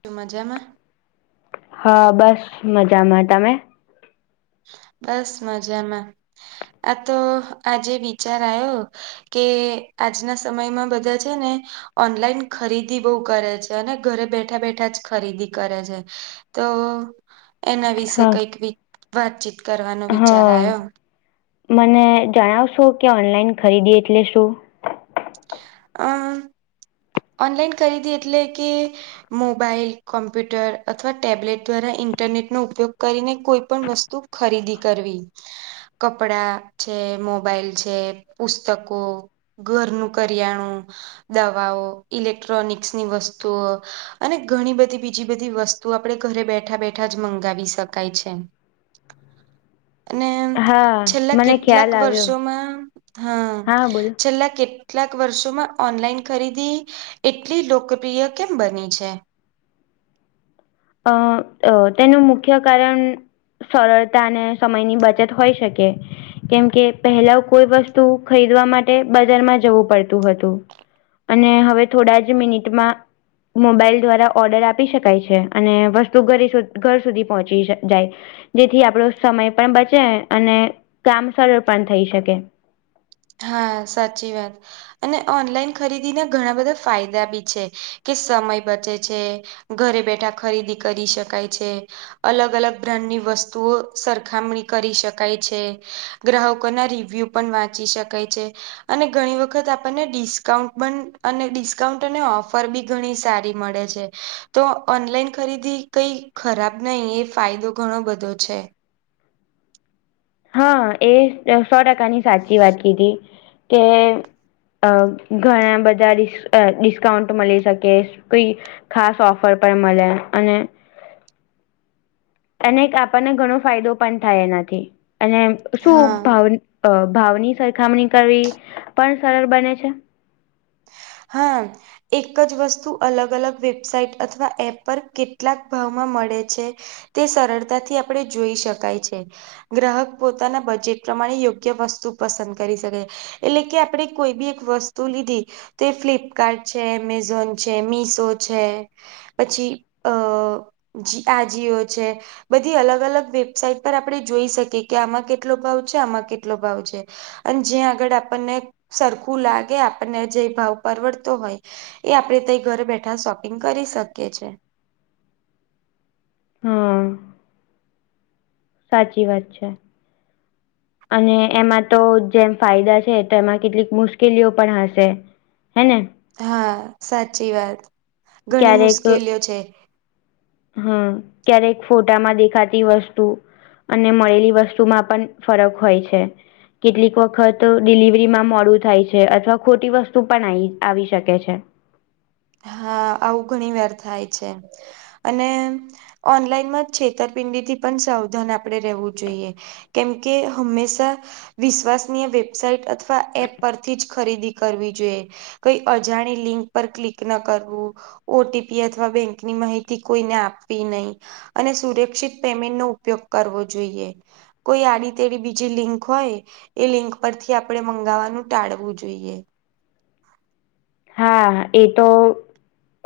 શું મજા માં? હા બસ મજામાં, તમે? બસ મજામાં આ તો આજે વિચાર આવ્યો કે આજના સમયમાં બધા છે ને ઓનલાઈન ખરીદી બહુ કરે છે અને ઘરે બેઠા-બેઠા જ ખરીદી કરે છે. તો એના વિશે હા કઈક વાતચીત કરવાનો વિચાર હા આવ્યો. મને જણાવશો કે ઓનલાઈન ખરીદી એટલે શું? અ ઓનલાઈન ખરીદી એટલે કે મોબાઈલ કોમ્પ્યુટર અથવા ટેબ્લેટ દ્વારા ઇન્ટરનેટ નો ઉપયોગ કરીને કોઈ પણ વસ્તુ ખરીદી કરવી. કપડા છે, મોબાઈલ છે, પુસ્તકો, ઘરનું કરી કરિયાણું દવાઓ ઇલેક્ટ્રોનિક્સની વસ્તુઓ અને ઘણી બધી બીજી બધી વસ્તુ તું આપે ઘરે બેઠા બેઠા જ મંગાવી શકાય છે. અને હા છેલ્લા મને કેટલાક ખ્યાલ આવ્યો વર્ષોમાં હા છેલ્લા કેટ કેટલાક વર્ષોમાં ઓનલાઈન ખરીદી એટલી લોકપ્રિય કેમ બની છે? અ તેનું મુખ્ય કારણ સરળતા અને સમયની બચત હોઈ શકે. કેમકે પહેલા કોઈ વસ્તુ ખરીદવા માટે બજારમાં જવું પડતું હતું અને હવે થોડા જ મિનિટમાં મોબાઈલ દ્વારા ઓર્ડર આપી શકાય છે. અને વસ્તુ ઘ ઘર સુધી પહોંચી જાય. જેથી આપણો સમય પણ બચે અને કામ સરળ પણ થઈ શકે. હા સાચી વાત અને ઓનલાઈન ખરીદીના ઘણા બધા ફાયદા બી છે કે સમય બચે છે ઘરે બેઠા ખરીદી કરી શકાય છે. અલગ અલગ બ્રાન્ડ ની વસ્તુઓ સરખામણી કરી શકાય છે ગ્રાહકો ના રિવ્યુ પણ વાંચી શકાય છે અને ઘણી વખત આપણને ડિસ્કાઉન્ટ પણ અને ડિસ્કાઉન્ટ અને ઓફર બી ઘણી સારી મળે છે તો ઓનલાઈન ખરીદી કઈ ખરાબ નહી એ ફાયદો ઘણો બધો છે હા એ સો ટકાની સાચી વાત કીધી કે અ ઘણા બધાિ ડિસ્કાઉન્ટ મળી શકે કોઈ ખાસ ઓફર પણ મળે અને અને આપણને ઘણો ફાયદો પણ થાય એનાથી અને શું હા ભાવ ભાવની સરખામણી કરવી પણ સરળ બને છે હા એક જ વસ્તુ અલગ અલગ વેબસાઇટ અથવા એપ પર કેટલાક ભાવમાં મળે છે તે સરળતાથી આપણે જોઈ શકાય છે ગ્રાહક પોતાના બજેટ પ્રમાણે યોગ્ય વસ્તુ પસંદ કરી શકે એટલે કે આપણે કોઈ બી એક વસ્તુ લીધી તે ફ્લિપકાર્ટ છે એમેઝોન છે મીસો છે પછી અ જ આજીીઓ છે બધી અલગ અલગ વેબસાાઈટ પર આપણે જોઈ શકીએ કે આમાં કેટલો ભાવ છે આમાં કેટલો ભાવ છે અને જ્યાં આગળ આપણને સરખું લાગે આપણને જે ભાવ પરવડતો હોય એ આપડે ત ઘરે બેઠા શોપિંગ કરી શકીએ છ છે હા સાચી વાત છે [inaudible] અને એમાં તો જેમ ફાયદા છે તો એમાં કેટલીક મુશ્કેલીઓ પણ હશે હને હા સાચી વાત ઘણી મુશ્કેલીઓ છે હમ ક્યારેક ફોટામાં દેખાતી વસ્તુ અને મળેલી વસ્તુમાં પણ ફરક હોય છે કેટલીક વખત ડિલિવરીમાં મોડું થાય છે અથવા ખોટી વસ્તુ પણ આવી આવી શકે છે હા આવું ઘણી વાર થાય છે અને ઓનલાઈનમાં છેતરપિંડીથી પણ સાવધાન આપણે રહેેવું જોઈએ કેમ કે હંમેશા વિશ્વાસનીય વેબસાઇટ અથવા એપ પરથી જ ખરીદી કરવી જોઈએ કઈ અજાણી લિંક પર ક્લિક કરવું ઓટીપી અથવા બેંકની માહિતી કોઈને આપવી નહી અને સુરક્ષિત પેમેન્ટ નો ઉપયોગ કરવો જોઈએ કોઈ આડીતેડી બીજી લિંક હોય એ લિંક પરથી આપણે મંગાવવાનું ટાળવું જોઈએ હા એ તો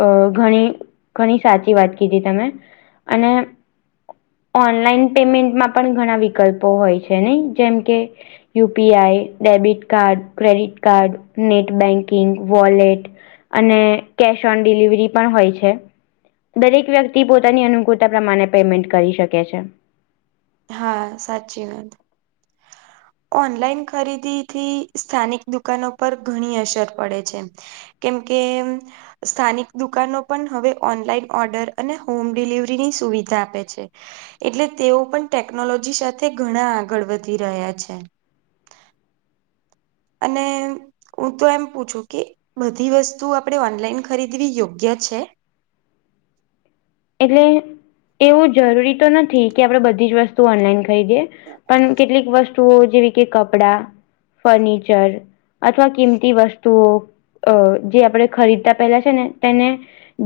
અ ઘણી ઘણી સાચી વાત કીધી તમે અને ઓનલાઈન પેમેન્ટમાં પણ ઘણા વિકલ્પો હોય છે ને જેમ કે you PI debit card credit card net banking wallet અને કેશ ઓન ડિલિવરી પણ હોય છે દરેક વ્યક્તિ પોતાની અનુકૂળતા પ્રમાણે પેમેન્ટ કરી શકે છે હા સાચી વાત ઓનલાઈન ખરીદી થી સ્થાનિક દુકાનો પર ઘણી અસર પડે છે કેમ કે સ્થાનિક દુકાનો પણ હવે ઓનલાઈન ઓર્ડર અને હોમ ડિલિવરીની સુવિધા આપે છે એટલે તેઓ પણ ટેકનોલોજી સાથે ઘણા આગળ વધી રહ્યા છે અને હું તો એમ પૂછું કે બધી વસ્તુ આપણે ઓનલાઈન ખરીદવી યોગ્ય છે એટલે એવું જરૂરી તો નથી કે આપણેે બધી જ વસ્તુ ઓનલાઈન ખરીદે પણ કેટલીક વસ્તુઓ જેવી કે કપડા ફર્નિચર અથવા કિંમતી વસ્તુઓ અ જે આપણે ખરીદતા પહેલા છે ને તેને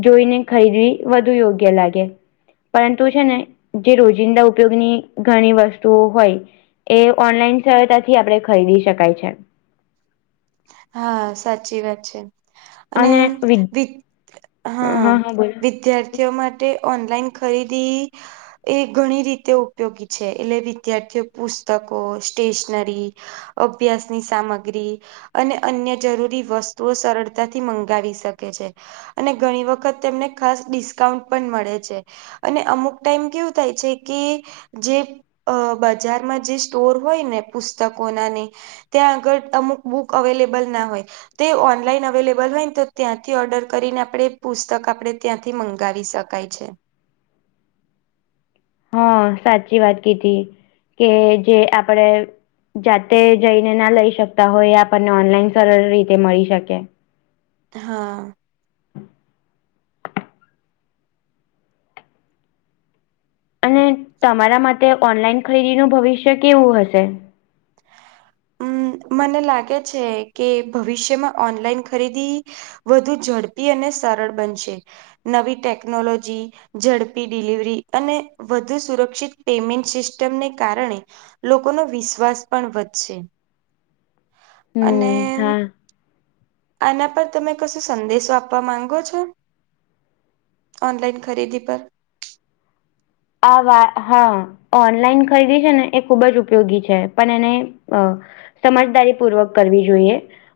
જોઈને ખરીદવી વધુ યોગ્ય લાગે પરંતુ છે ને જે રોજિંદા ઉપયોગની ઘણી વસ્તુઓ હોય એ ઓનલાઈન સરયતાથી આપણે ખરીદી શકાય છે હા સાચી વાત છે અને વિ હા વિદ્યાર માટે ઓનલાઈન ખરીદી એ ઘણી રીતે ઉપયોગી છે એટલે વિદ્યાર્થીઓ પુસ્તકો સ્ટેશનરી અભ્યાસની સામગ્રી અને અન્ય જરૂરી વસ્તુઓ સરળતાથી મંગાવી શકે છે અને ઘણી વખત તેમને ખાસ ડિસ્કાઉન્ટ પણ મળે છે અને અમુક ટાઈમ કેવું થાય છે કે જે બજારમાં જે સ્ટોર હોય ને પુસ્તકો નાની ત્યાં આગળ અમુક બુક અવેલેબલ ના હોય તે ઓનલાઈન અવેલેબલ હોય ને તો ત્યાંથી ઓર્ડર કરીને આપણે પુસ્તક આપણે ત્યાંથી મંગાવી શકીએ કાય છે હા સાચી વાત કીધી કે જે આપડે જાતે જઈને ના લઈ શકતા હોય એ આપણને ઓનલાઈન સરળ રીતે મળી શકે હા અને તમારા માટે ઓનલાઈન ખરીદીનું ભવિષ્ય કેવું હશે મને લાગે છે કે ભવિષ્યમાં ઓનલાઈન ખરીદી વધુ ઝડપી અને સરળ બનશે નવી ટેકનોલોજી ઝડપી ડિલિવરી અને વધુ સુરક્ષિત પેમેન્ટ સિસ્ટમને કારણે લોકો ન વિશ્વાસ પણ વધશે અને હમ હા આના પર તમે કશો સંદેશો આપવા માંગો છો ઓનલાઈન ખરીદી પર આવા હા ઓનલાઈન ખરીદી છે ને એ ખૂબ જ ઉપયોગી છે પણ એને અ સમજદારી પૂર્વક કરવી જોઈએ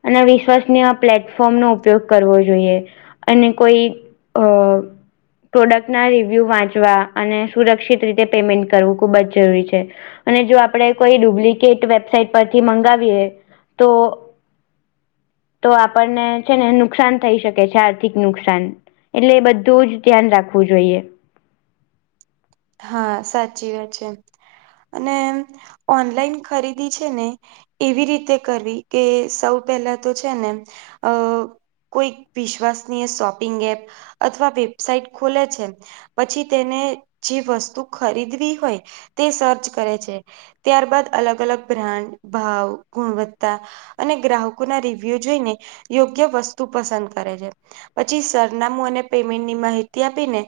અને વિશ્વાસને આ પ્લેટફોર્મ નો ઉપયોગ કરવો જોઈએ અને કોઈ અ પ્રોડક્ટના રિવ્યૂ વાંચવા અને સુરક્ષિત રીતે પેમેન્ટ કરવું ખૂબ જ જરૂરી છે અને જો આપણે કોઈ ડુપ્લિકેટ વેબસાઇટ પરથી મંગાવીએ તો તો આપણને છે ને નુકસાન થઈ શકે છે આર્થિક નુકસાન એટલે બધું જ ધ્યાન રાખવું જોઈએ હા સાચી વાત છે એ અને ઓનલાઈન ખરીદી છે ને એવી રીતે કરવી કે સૌ પહેલા તો છે ને અ કોઈ વિશ્્વાસનીય શોપિંગ એપ અથવા વેબસાઈટ ખોલે છે પછી તેને જે વસ્તુ ખરીદવી હોય તે સર્ચ કરે છે ત્યારબાદ અલગ અલગ બ્રાન્ડ ભાવ ગુણવત્તા અને ગ્રાહકો ના રિવ્યુ જોઈને યોગ્ય વસ્તુ પસંદ કરે છે પછી સરનામું અને પેમેન્ટની માહિતી આપીને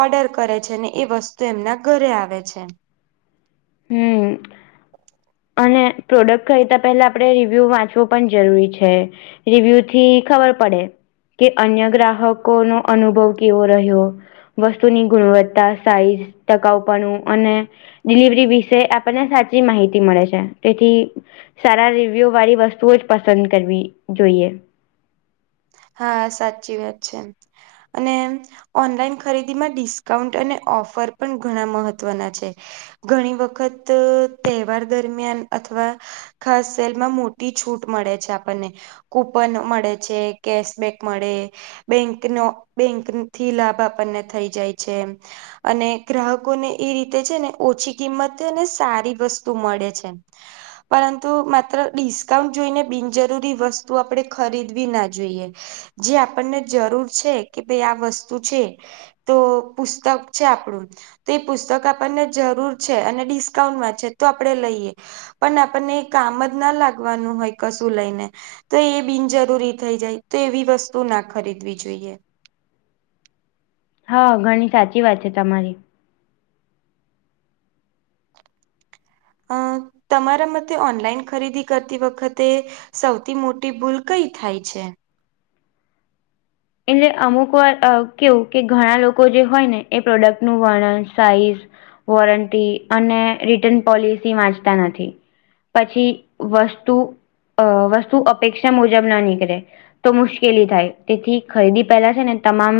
ઓર્ડર કરે છે ને એ વસ્તુ એમના ઘરે આવે છે હમ અને પ્રોડક્ટ ખરીતા પહેલા આપડણે રિવ્યુ વાંચવો પણ જરૂરી છે રિવ્યુ થી ખબર પડે કે અન્ય ગ્રાહકો નો અનુભવ કેવો રહ્યો વસ્તુની ગુણવત્તા સાઈઝ ટકાઉપણું અને ડિલિવરી ઇ વિશે આપણને સાચી માહિતી મળે છે તેથી સારા રિવ્યૂ વાળી વસ્તુઓ જ પસંદ કરવી જોઈએ. હા સાચી વાત છે અને ઓનલાઈન ખરીદી માં ડિસ્કાઉન્ટ અને ઓફર પણ ઘણા મહત્વના છે. ઘણી વખત તહેવાર દરમિયાન અથવા ખાસ સેલમાં મોટી છૂટ મળે છે. આપણને કૂપન મળે છે. કેશબેક મળે બેંકનો બેંક થી લાભ આપણને થઈ જાય છે. અને ગ્રાહકોને એ રીતે છે ને ઓછી કિંમતે ને સારી વસ્તુ મળે છે. પરંતુ માત્ર ડિસ્કાઉન્ટ જોઈને બિનજરૂરી વસ્તુ આપણેે ખરીદવી ના. જોઈએ જે આપણને જરૂર છે કે ભાઈ આ વસ્તુ છે. તો પુસ્તક છે આપણું તે એ પુસ્તક આપણને જરૂર છે અને ડિસ્કાઉન્ટમાં છે તો આપણેે લઈએ. પણ આપણને કામ જ ના લાગવાનું હોય કશું લઈને તો એ બિનજરૂરી થઈ જાય તે એવી વસ્તુ ના ખરીદવી જોઈએ. હા ઘણી સાચી વાત છે તમારી. અ તમારા મતે ઓનલાઈન ખરીદી કરતી વખતે સૌથી મોટી ભૂલ કઈ થાય છે. એને અમુક વાર અ કેવું કે ઘણા લોકો જે હોય ને એ પ્રોડક્ટ નું વર્ણન સાઈઝ વોરંટી અને રિટર્ન પોલિસી વાંચતા નથી. પછી વસ્તુ અ વસ્તુ અપેક્ષા મુજબ ના નીકળે તો મુશ્કેલી થાય તેથી ખરીદી પેલા છે ને તમામ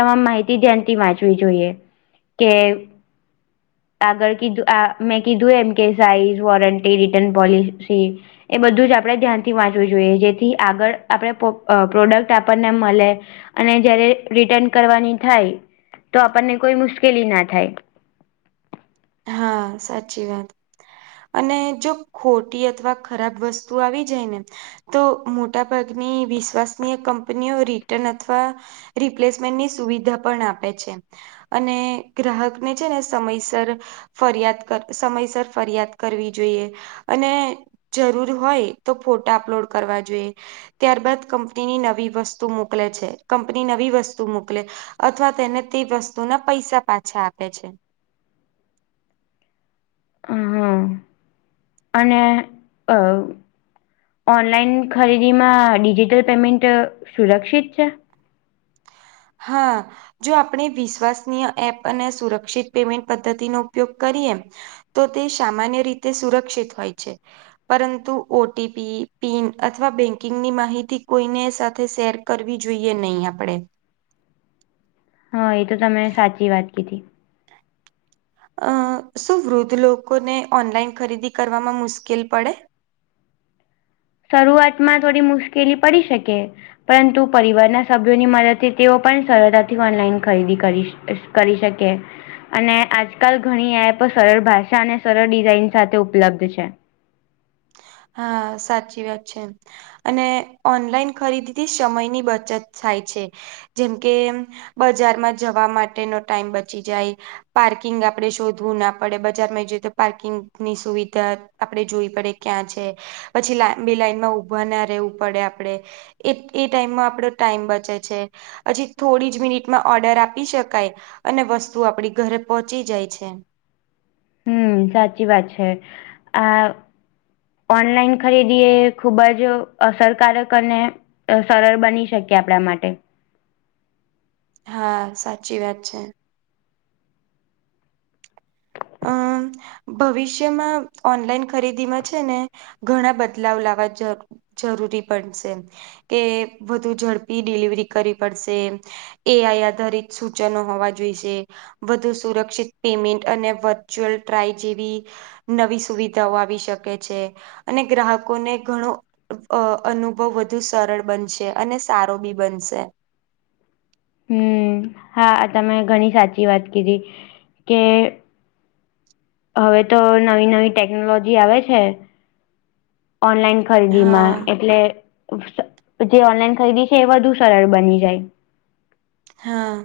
તમામ માહિતી ધ્યાનથી વાંચવી જોઈએ. કે આગળ કીધું આ મેં કીધું એમ કે સાઇઝ વોરંટી રિટર્ન પોલિસી એ બધું જ આપડણે ધ્યાનથી વાંચવું જોઈએ જેથી આગળ આપડણે પ્રો પ્રોડક્ટ આપણને મળ અને જયારે રિટર્ન કરવાની થાય તો આપણને કોઈ મુશ્કેલી ના થાય. હા સાચી વાત. અને જો ખોટી અથવા ખરાબ વસ્તુ આવી જાય ને તો મોટા ભાગની વિશ્વાસનીય કંપનીઓ રિટર્ન અથવા રિપ્લેસમેન્ટની સુવિધા પણ આપે છે. અને ગ્રાહકને છે ને સમયસર ફરિયાદ સમયસર ફરિયાદ કરવી જોઈએ. અને જરૂર હોય તો ફોટા અપલોડ કરવા જોઈએ. ત્યારબાદ કંપનીની નવી વસ્તુ મોકલે છે કંપની નવી વસ્તુ મોકલે. અથવા તેને તે વસ્તુ ના પૈસા પાછા આપે છે. હા અને અ. ઓનલાઈન ખરીદીમાં ડિજિટલ પેમેન્ટ સુરક્ષિત છે. હા. જો આપણે વિશ્વાસનીય એપ અને સુરક્ષિત પેમેન્ટ પદ્ધતિનો ઉપયોગ કરીએ. તો તે સામાન્ય રીતે સુરક્ષિત હોય છે. પરંતુ ઓટીપી પિન અથવા બેંકિંગની માહિતી કોઈને સાથે શેર કરવી જોઈએ નહી આપણેે. હા એ તો તમે સાચી વાત કીધી. અ શું વૃદ્ધ લોકોને ઓનલાઈન ખરીદી કરવામાં મુશ્કેલ પડે. શરૂઆતમાં થોડી મુશ્કેલી પડી શકે. પરંતુ પરિવારના સભ્યોની મદદથી તેઓ પણ સરળતાથી ઓનલાઈન ખરીદી કરીશ. કરી શકે. અને આજકાલ ઘણી એપ સરળ ભાષા અને સરળ ડિઝાઇન સાથે ઉપલબ્ધ છે. હા સાચી વાત છે. અને ઓનલાઈન ખરીદીથી સમયની બચત થાય છે. જેમ કે બજારમાં જવા માટેનો ટાઈમ બચી જાય પાર્કિંગ આપડણે શોધવું ના પડે બજારમાં જઈએ તો પાર્કિંગ ની સુવિધા આપડે જોવી પડે ક્યાં છે. પછી લાંબી લાઈન માં ઉભા ના રહેવું પડે આપડે એ એ ટાઈમમાં આપડો ટાઈમ બચે છે. હજી થોડી જ મિનિટમાં ઓર્ડર આપી શકાય અને વસ્તુ આપડી ઘરે પોહોંચી જાય છે. હમ સાચી વાત છે આ ઓનલાઈન ખરીદી એ ખૂબ જ અસરકારક અને સરળ બની શકી આપણા માટે હા સાચી વાત છે. હમ. ભવિષ્યમાં ઓનલાઈન ખરીદીમાં છે ને ઘણા બદલાવ લાવવા જ જરૂરી પડશે કે વધુ ઝડપી ડિલિવરી કરવી પડશે. એઆઈ આધારિત સૂચનો હોવા જોઈશે વધુ સુરક્ષિત પેમેન્ટ અને વર્ચ્યુઅલ ટ્રાય જેવી નવી સુવિધાઓ આવી શકે છે. અને ગ્રાહકોને ઘણો અ અનુભવ વધુ સરળ બનશે અને સારો બી બનશે. હમ હા તમે ઘણી સાચી વાત કીધી કે હવે તો નવી નવી ટેકનોલોજી આવે છે ઓનલાઈન ખરીદી હા માં એટલે જે ઓનલાઈન ખરીદી છે એ વધુ સરળ બની જાય. હા.